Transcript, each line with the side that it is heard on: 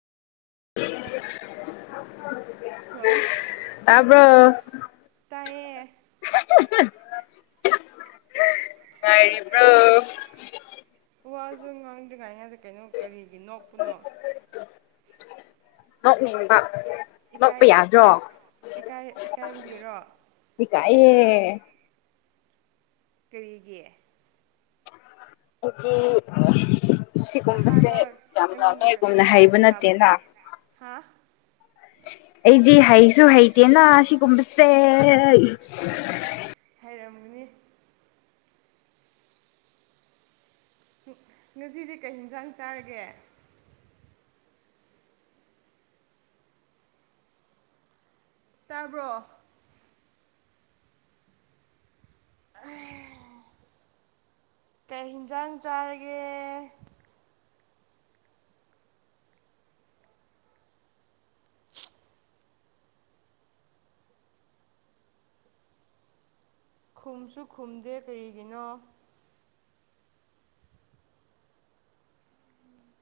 right: Hello
left: [unintelligible] [unintelligible] ꯇꯥꯕ꯭ꯔꯣ
right: [unintelligible]
left: ꯉꯔꯤꯕꯕ꯭ꯔꯣ
right: ꯋꯥꯁꯨꯉꯥꯡꯗ꯭ꯔꯤꯉꯥꯏꯉꯩꯗ ꯀꯩꯅꯣ ꯀꯔꯤꯒꯤ ꯅꯣꯛꯄꯅꯣ
left: ꯑꯕ [unintelligible]
right: ꯏꯀꯥꯏ ꯏꯀꯥꯏꯕꯒꯤꯔꯣ
left: ꯑꯦ
right: ꯀꯔꯤꯒꯤ
left: ꯑꯗꯨꯗꯤ ꯁꯤꯒꯨꯝꯕꯁꯦ
right: ꯑꯍꯥꯟꯕ
left: ꯌꯥꯝꯅ
right: ꯑꯩꯉꯣꯟꯗ ꯀꯩꯅꯣ
left: ꯅꯣꯏꯒꯨꯝꯅ
right: ꯋꯥꯔꯤ
left: ꯍꯩꯕ ꯅꯠꯇꯦꯅ
right: ꯁꯥꯟꯅꯕꯒꯤ ꯍꯥ
left: ꯗꯤ ꯍꯩꯁꯨ ꯍꯩꯇꯦꯅ ꯁꯤ ꯀꯨꯝꯕꯁꯦ
right: ꯍꯩꯔꯝꯒꯅꯤ ꯉꯁꯤꯗꯤ ꯀꯩ ꯌꯦꯟꯁꯥꯡ ꯆꯥꯔꯒꯦ꯫ ꯇꯥꯕ꯭ꯔꯣ
left: ꯑ [inaudible]
right: ꯀꯩ ꯌꯦꯟꯖꯥꯡ ꯆꯥꯔꯒꯦ ꯈꯨꯝꯁꯨ ꯈꯨꯝꯗꯦ ꯀꯔꯤꯒꯤꯅꯣ